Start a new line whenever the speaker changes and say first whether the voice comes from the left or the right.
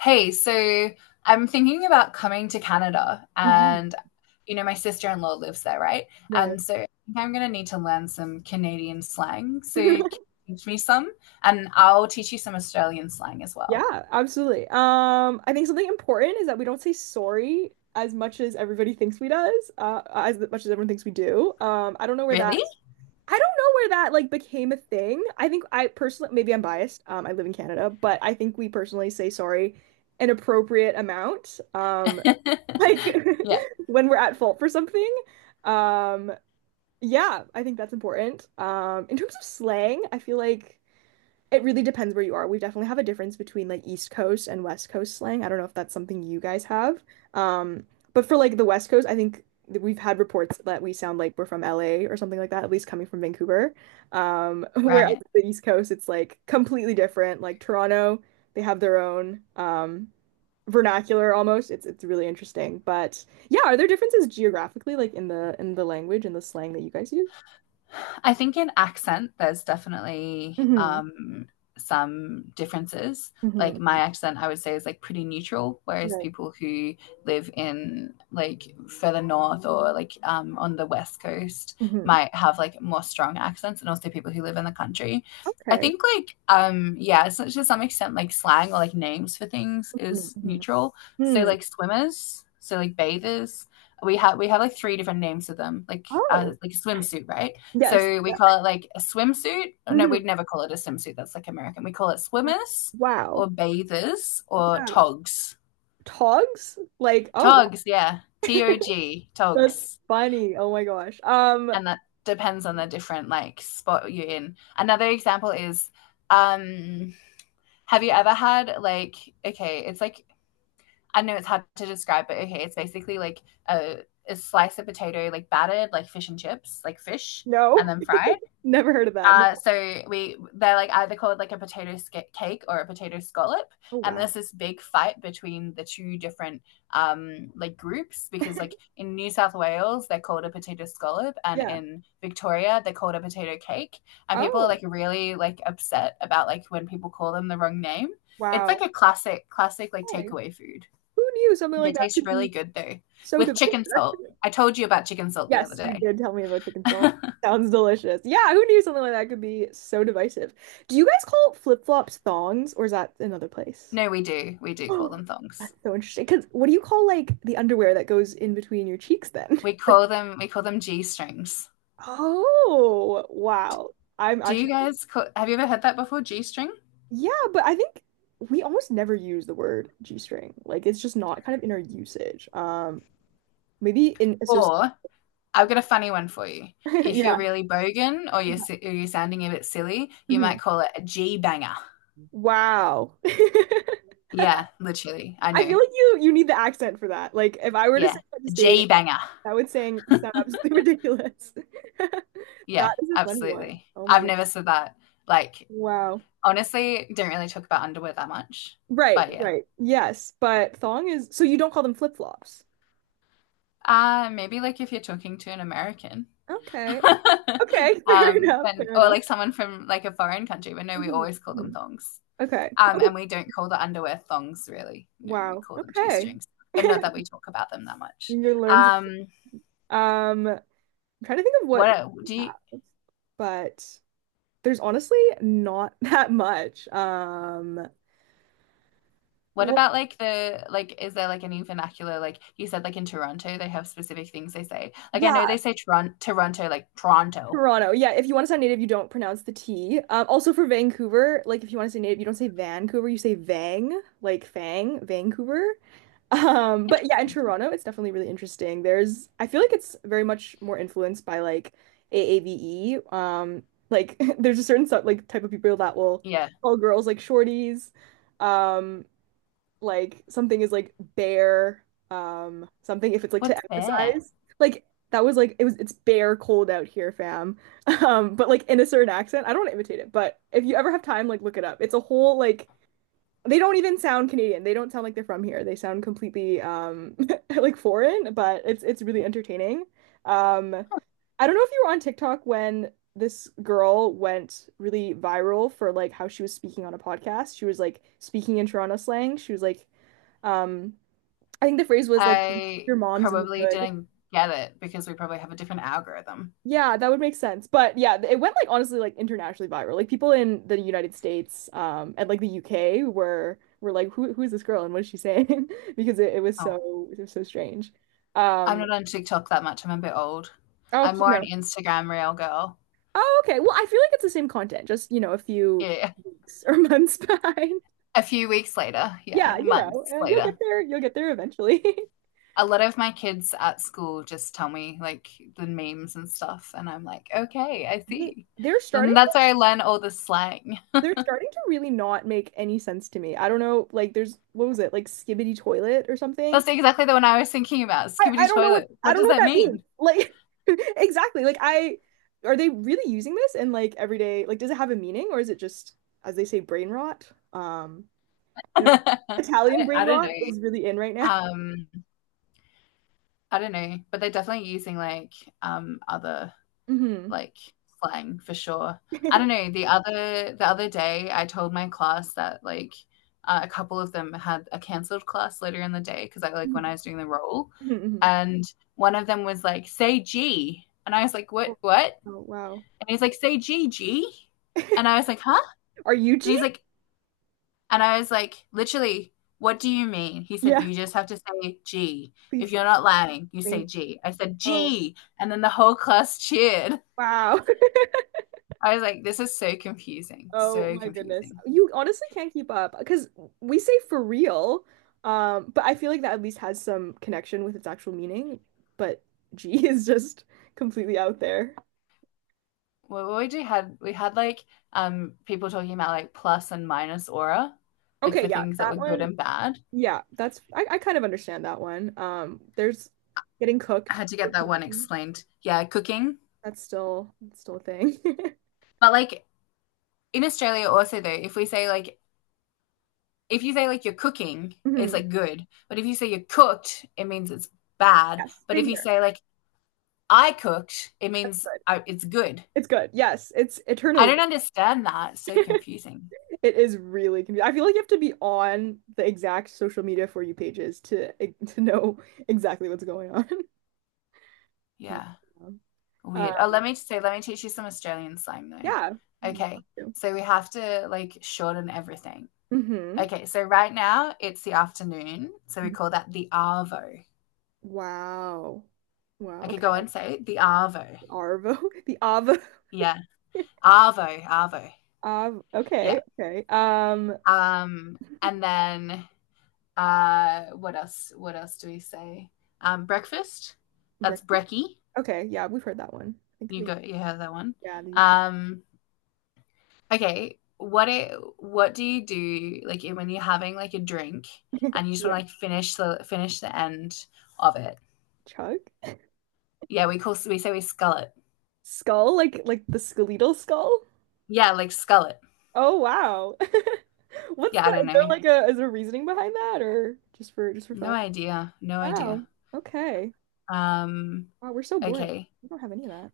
left: Hey, so I'm thinking about coming to Canada
right: hmm
left: and you know my sister-in-law lives there, right?
right: Right.
left: And so I think I'm going to need to learn some Canadian slang. So can you teach me some and I'll teach you some Australian slang as well.
right: Yeah, absolutely. I think something important is that we don't say sorry as much as everybody thinks we does, as much as everyone thinks we do. I don't know where
left: Really?
right: that, I don't know where that like became a thing. I think I personally, maybe I'm biased. I live in Canada, but I think we personally say sorry an appropriate amount. Like
left: Yeah,
right: when we're at fault for something. Um, yeah, I think that's important. In terms of slang, I feel like, it really depends where you are. We definitely have a difference between like East Coast and West Coast slang. I don't know if that's something you guys have. Um, but for like the West Coast, I think that we've had reports that we sound like we're from LA or something like that, at least coming from Vancouver. Whereas
left: right.
right: the East Coast, it's like completely different. Like Toronto, they have their own vernacular almost. It's really interesting. But yeah, are there differences geographically, like in the language and the slang that you guys use?
left: I think in accent, there's definitely
right: hmm
left: some differences. Like my
right: hmm
left: accent, I would say is like pretty neutral, whereas
right: Right.
left: people who live in like further north or like on the west coast
right: hmm
left: might have like more strong accents, and also people who live in the country. I
right: Okay.
left: think like yeah, so to some extent like slang or like names for things
right: Mhm,
left: is
right: mhm.
left: neutral. So
right: Hmm.
left: like swimmers, so like bathers, we have like three different names for them,
right: Oh,
left: like swimsuit, right?
right: yes.
left: So we call it like a swimsuit. Oh, no,
right: Mhm.
left: we'd never call it a swimsuit. That's like American. We call it swimmers
right: Wow.
left: or bathers or
right: Wow.
left: togs.
right: Togs? Like, oh,
left: Togs, yeah.
right: wow.
left: T O G,
right: That's
left: togs.
right: funny. Oh my gosh.
left: And that depends on the different like spot you're in. Another example is um have you ever had like okay, it's like I know it's hard to describe, but okay, it's basically like a, a slice of potato like battered like fish and chips, like fish
right: No.
left: and then fried.
right: Never heard of that. No.
left: So we they're like either called like a potato sca- cake or a potato scallop,
right: Oh,
left: and
right: wow.
left: there's this big fight between the two different like groups because like in New South Wales they're called a potato scallop, and
right: Yeah.
left: in Victoria they're called a potato cake, and people are like
right: Oh,
left: really like upset about like when people call them the wrong name. It's like
right: wow.
left: a classic like
right: Okay.
left: takeaway food.
right: Who knew something like
left: They
right: that
left: taste
right: could
left: really
right: be
left: good though
right: so
left: with chicken
right: divisive?
left: salt. I told you about chicken salt the other
right: Yes, you
left: day.
right: did tell me about chicken salt. Sounds delicious. Yeah, who knew something like that could be so divisive? Do you guys call flip-flops thongs, or is that another place?
left: No, we do we do call them thongs.
right: That's so interesting. Because what do you call like the underwear that goes in between your cheeks then?
left: We
right: Like,
left: call them we call them G strings.
right: oh, wow. I'm
left: Do you
right: actually,
left: guys call, have you ever heard that before? G string?
right: yeah, but I think we almost never use the word G-string. Like, it's just not kind of in our usage. Maybe in associate.
left: Or I've got a funny one for you. If you're
right: Yeah.
left: really bogan
right: Yeah.
left: or you're sounding a bit silly, you
right: Mhm.
left: might call it a G banger.
right: Wow. I
left: Yeah, literally. I
right: feel
left: know.
right: like you need the accent for that. Like, if I were to
left: Yeah,
right: say that just day to day,
left: G banger.
right: that would saying sound absolutely ridiculous. That
left: Yeah,
right: is a funny one.
left: absolutely.
right: Oh my
left: I've
right: goodness.
left: never said that. Like
right: Wow.
left: honestly, don't really talk about underwear that much.
right: Right,
left: But yeah.
right: right. Yes, but thong is, so you don't call them flip-flops.
left: Maybe like if you're talking to an American.
right: Okay. Okay, fair enough,
left: When
right: fair
left: or
right: enough.
left: like someone from like a foreign country, but no, we
right: Mhm,
left: always call them
right: mhm.
left: thongs.
right: Okay.
left: And
right: Okay.
left: we don't call the underwear thongs really. No, we
right: Wow.
left: call them g
right: Okay.
left: strings, but not that we talk about them that much.
right: You're learning.
left: Um,
right: I'm trying to think of what
left: what
right: we
left: do you?
right: have, but there's honestly not that much.
left: What
right: What
left: about like the like? Is there like any vernacular? Like you said, like in Toronto, they have specific things they say. Like I know
right: Yeah,
left: they say Toronto, like Toronto.
right: Toronto. Yeah, if you want to sound native, you don't pronounce the T. Also for Vancouver, like if you want to say native, you don't say Vancouver, you say Vang, like Fang, Vancouver. But yeah, in
left: Interesting.
right: Toronto, it's definitely really interesting. I feel like it's very much more influenced by like AAVE. Like there's a certain sort, like type of people that will
left: Yeah.
right: call girls like shorties. Um, like something is like bare. Something, if it's like to
left: What's there?
right: emphasize, like that was like it's bare cold out here, fam. But like in a certain accent, I don't want to imitate it, but if you ever have time, like look it up. It's a whole like they don't even sound Canadian. They don't sound like they're from here. They sound completely like foreign, but it's really entertaining. Um I don't know if you were on TikTok when this girl went really viral for like how she was speaking on a podcast. She was like speaking in Toronto slang. She was like um I think the phrase was like
left: I
right: your mom's in the
left: probably
right: hood.
left: didn't get it because we probably have a different algorithm.
right: Yeah, that would make sense. But yeah, it went like honestly like internationally viral. Like people in the United States and like the UK were like who is this girl and what is she saying? Because it, it was
left: Oh,
right: so it was so strange.
left: I'm
right: Um
left: not on TikTok that much. I'm a bit old.
right: oh,
left: I'm
right: you
left: more
right: know.
left: an Instagram real girl.
right: Oh, okay. Well, I feel like it's the same content, just, a few
left: Yeah.
right: weeks or months behind.
left: A few weeks later,
right: Yeah,
left: yeah, months later.
right: you'll get there eventually.
left: A lot of my kids at school just tell me like the memes and stuff, and I'm like, okay, I
right: They,
left: see.
right: they're starting
left: And
right: to
left: that's where I learn all the slang.
right: they're starting to really not make any sense to me. I don't know, like there's what was it? Like Skibbity Toilet or something?
left: That's exactly the one I was thinking about.
right: I
left: Skibbity
right: don't know what
left: toilet.
right: I
left: What
right: don't
left: does
right: know what
left: that
right: that means.
left: mean?
right: Like exactly. Like I are they really using this in like everyday, like does it have a meaning or is it just as they say brain rot? You know, Italian
left: I,
right: brain
left: I don't
right: rot
left: know.
right: is really in right now.
left: Um, I don't know, but they're definitely using like other
right: Hmm.
left: like slang for sure. I don't know. The other day, I told my class that like a couple of them had a cancelled class later in the day because I like when I was doing the role, and one of them was like, "Say G," and I was like,
right: Oh,
left: "What? What?"
right: oh, wow.
left: And he's like, "Say G, G," and I was like, "Huh?"
right: Are you
left: And
right: G?
left: he's like, and I was like, literally. What do you mean? He said,
right: Yeah,
left: you just have to say G. If
right: please
left: you're not lying, you say
right: explain.
left: G. I said,
right: Oh,
left: G. And then the whole class cheered.
right: wow.
left: I was like, this is so confusing,
right: Oh
left: so
right: my goodness.
left: confusing.
right: You honestly can't keep up because we say for real, but I feel like that at least has some connection with its actual meaning. But G is just completely out there.
left: What we had like people talking about like plus and minus aura, like
right: Okay,
left: for
right: yeah,
left: things that
right: that
left: were good
right: one.
left: and bad.
right: Yeah, I kind of understand that one. There's getting
left: I
right: cooked
left: had to
right: or
left: get that one
right: cooking.
left: explained. Yeah, cooking.
right: That's still a thing.
left: But like in Australia also though, if you say like you're cooking, it's
right: Mhm.
left: like good. But if you say you're cooked, it means it's bad.
right: Yes,
left: But
right: same
left: if you
right: here.
left: say like I cooked, it
right: That's
left: means
right: good.
left: it's good.
right: It's good. Yes, it's
left: I
right: eternally
left: don't understand that. It's so
right: good.
left: confusing.
right: It is really confusing. I feel like you have to be on the exact social media For You pages to to know exactly what's going on.
left: Yeah.
right: Yeah.
left: Weird. Oh,
right: Uh,
left: let me teach you some Australian slang
right: yeah.
left: though. Okay. So we have to like shorten everything.
right: Mm-hmm.
left: Okay, so right now it's the afternoon, so we call that the arvo.
right: Wow. Wow.
left: Okay,
right: Okay.
left: go on, say it. The arvo.
right: Arvo. The Avo.
left: Yeah. Arvo, arvo.
right: Av. Okay.
left: Yeah.
right: Okay.
left: And then what else? What else do we say? Breakfast. That's
right: Brecky.
left: brekkie.
right: Okay. Yeah, we've heard that one. I think
left: You
right: the
left: go you have that one.
right: yeah.
left: Um, Okay, what do you do like when you're having like a drink and you just want
right: Yeah.
left: to like finish the end of it?
right: Chug.
left: Yeah, we say we scull it.
right: Skull. Like the skeletal skull.
left: Yeah, like scull it.
right: Oh wow.
left: Yeah, I don't
right: Is there
left: know.
right: like a, is there reasoning behind that or just for
left: No
right: fun?
left: idea. No
right: Wow.
left: idea.
right: Okay.
left: Um,
right: Wow, we're so boring.
left: okay.
right: We don't have any of that.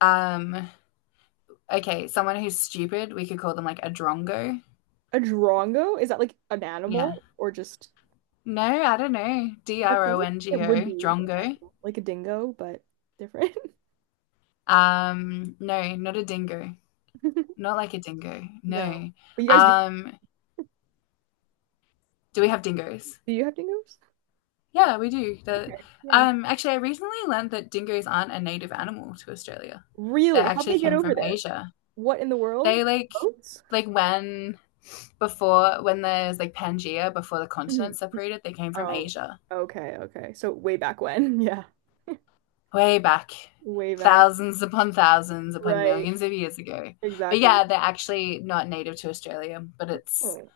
left: Um, okay, someone who's stupid, we could call them like a drongo.
right: A drongo? Is that like an
left: Yeah.
right: animal or
left: No, I don't know. D
right: that
left: R
right: sounds
left: O
right: like
left: N
right: it
left: G
right: would
left: O,
right: be an
left: drongo.
right: animal, like a dingo, but different.
left: No, not a dingo. Not like a dingo.
right: No.
left: No.
right: But you guys do,
left: Um, Do we have dingoes?
right: do you have dingoes?
left: Yeah, we do.
right: Okay. Yeah.
left: Actually, I recently learned that dingoes aren't a native animal to Australia. They
right: Really? How'd
left: actually
right: they get
left: came
right: over
left: from
right: there?
left: Asia.
right: What in the world?
left: They like,
right: Boats?
left: like when there's like Pangea, before the
right: Mhm.
left: continents separated, they came from
right: Oh,
left: Asia,
right: okay, okay. So way back when. Yeah.
left: way back,
right: Way back.
left: thousands upon
right: Right.
left: millions of years ago. But
right: Exactly.
left: yeah, they're actually not native to Australia. But it's
right: Mm,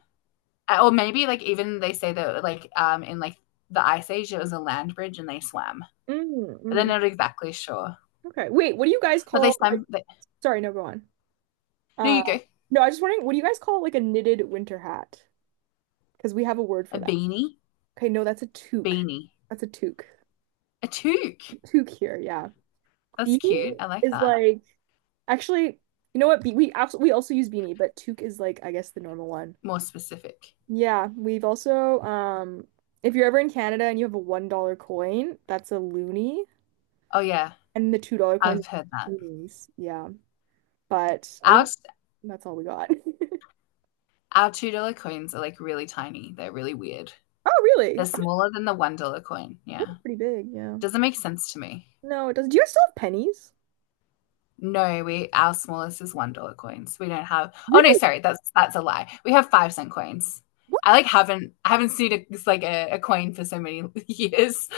left: or maybe like even they say that like in like the ice age it was a land bridge and they swam.
right: mm,
left: They're
right: mm.
left: not exactly sure.
right: Okay. Wait, what do you guys
left: But they,
right: call like,
left: some they,
right: sorry, no, go on.
left: no,
right: Uh
left: you go.
right: no, I was just wondering, what do you guys call like a knitted winter hat? Because we have a word
left: A
right: for that.
left: beanie.
right: Okay, no, that's a toque.
left: Beanie.
right: That's a toque.
left: A toque.
right: A toque here, yeah.
left: That's cute.
right: Beanie
left: I like
right: is
left: that.
right: like, actually, you know what? Be we absolutely we also use beanie, but toque is, like, I guess the normal one.
left: More specific.
right: Yeah, we've also if you're ever in Canada and you have a $1 coin, that's a loonie,
left: Oh yeah,
right: and the $2 coins are
left: I've heard that.
right: loonies. Yeah. But other
left: Our
right: That's all we got.
left: our $2 coins are like really tiny. They're really weird.
right: Oh,
left: They're
right: really? Oh,
left: smaller than the $1 coin.
right: that's
left: Yeah.
right: pretty big, yeah.
left: Doesn't make sense to me.
right: No, it doesn't. Do you guys still have pennies?
left: No, we our smallest is $1 coins. We don't have, oh no,
right: Really?
left: sorry, that's a lie. We have 5-cent coins.
right: What?
left: I haven't seen a, a coin for so many years.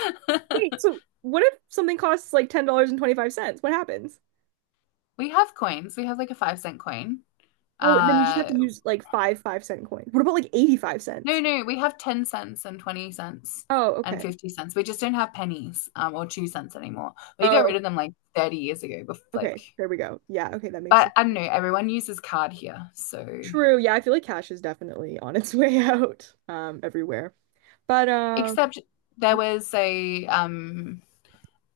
right: Wait, so what if something costs like $10.25? What happens?
left: We have coins. We have like a 5-cent coin.
right: Oh, and then you just have
left: Uh,
right: to use like five 5-cent coins. What about like 85
left: no,
right: cents?
left: no, we have 10 cents and 20 cents
right: Oh,
left: and
right: okay.
left: 50 cents. We just don't have pennies or 2-cent anymore. We got
right: Oh,
left: rid of them like 30 years ago.
right: okay. There we go. Yeah, okay, that makes
left: But
right: sense.
left: I don't know. Everyone uses card here. So,
right: True. Yeah, I feel like cash is definitely on its way out everywhere. But
left: except there
right: yeah,
left: was a um,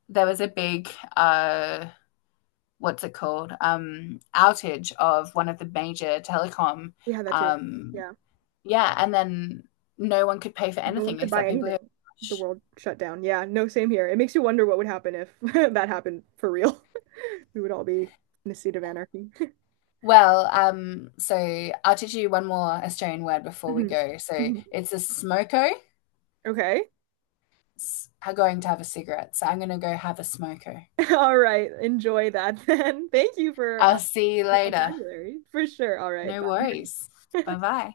left: there was a big uh, what's it called? Outage of one of the major telecom.
right: we had that too.
left: Um,
right: Yeah.
left: yeah, and then no one could pay for
right: No one
left: anything
right: could buy
left: except people who had
right: anything. The
left: cash.
right: world shut down. Yeah, no, same here. It makes you wonder what would happen if that happened for real. We would all be in a state of anarchy.
left: Well, so I'll teach you one more Australian word before we
right: Mhm.
left: go. So
right: Mhm.
left: it's a smoko.
right: Okay.
left: Am going to have a cigarette. So I'm going to go have a smoko.
right: All right. Enjoy that then. Thank you for
left: I'll see you
right: your
left: later.
right: vocabulary. For sure. All right.
left: No worries.
right: Bye.
left: Bye bye.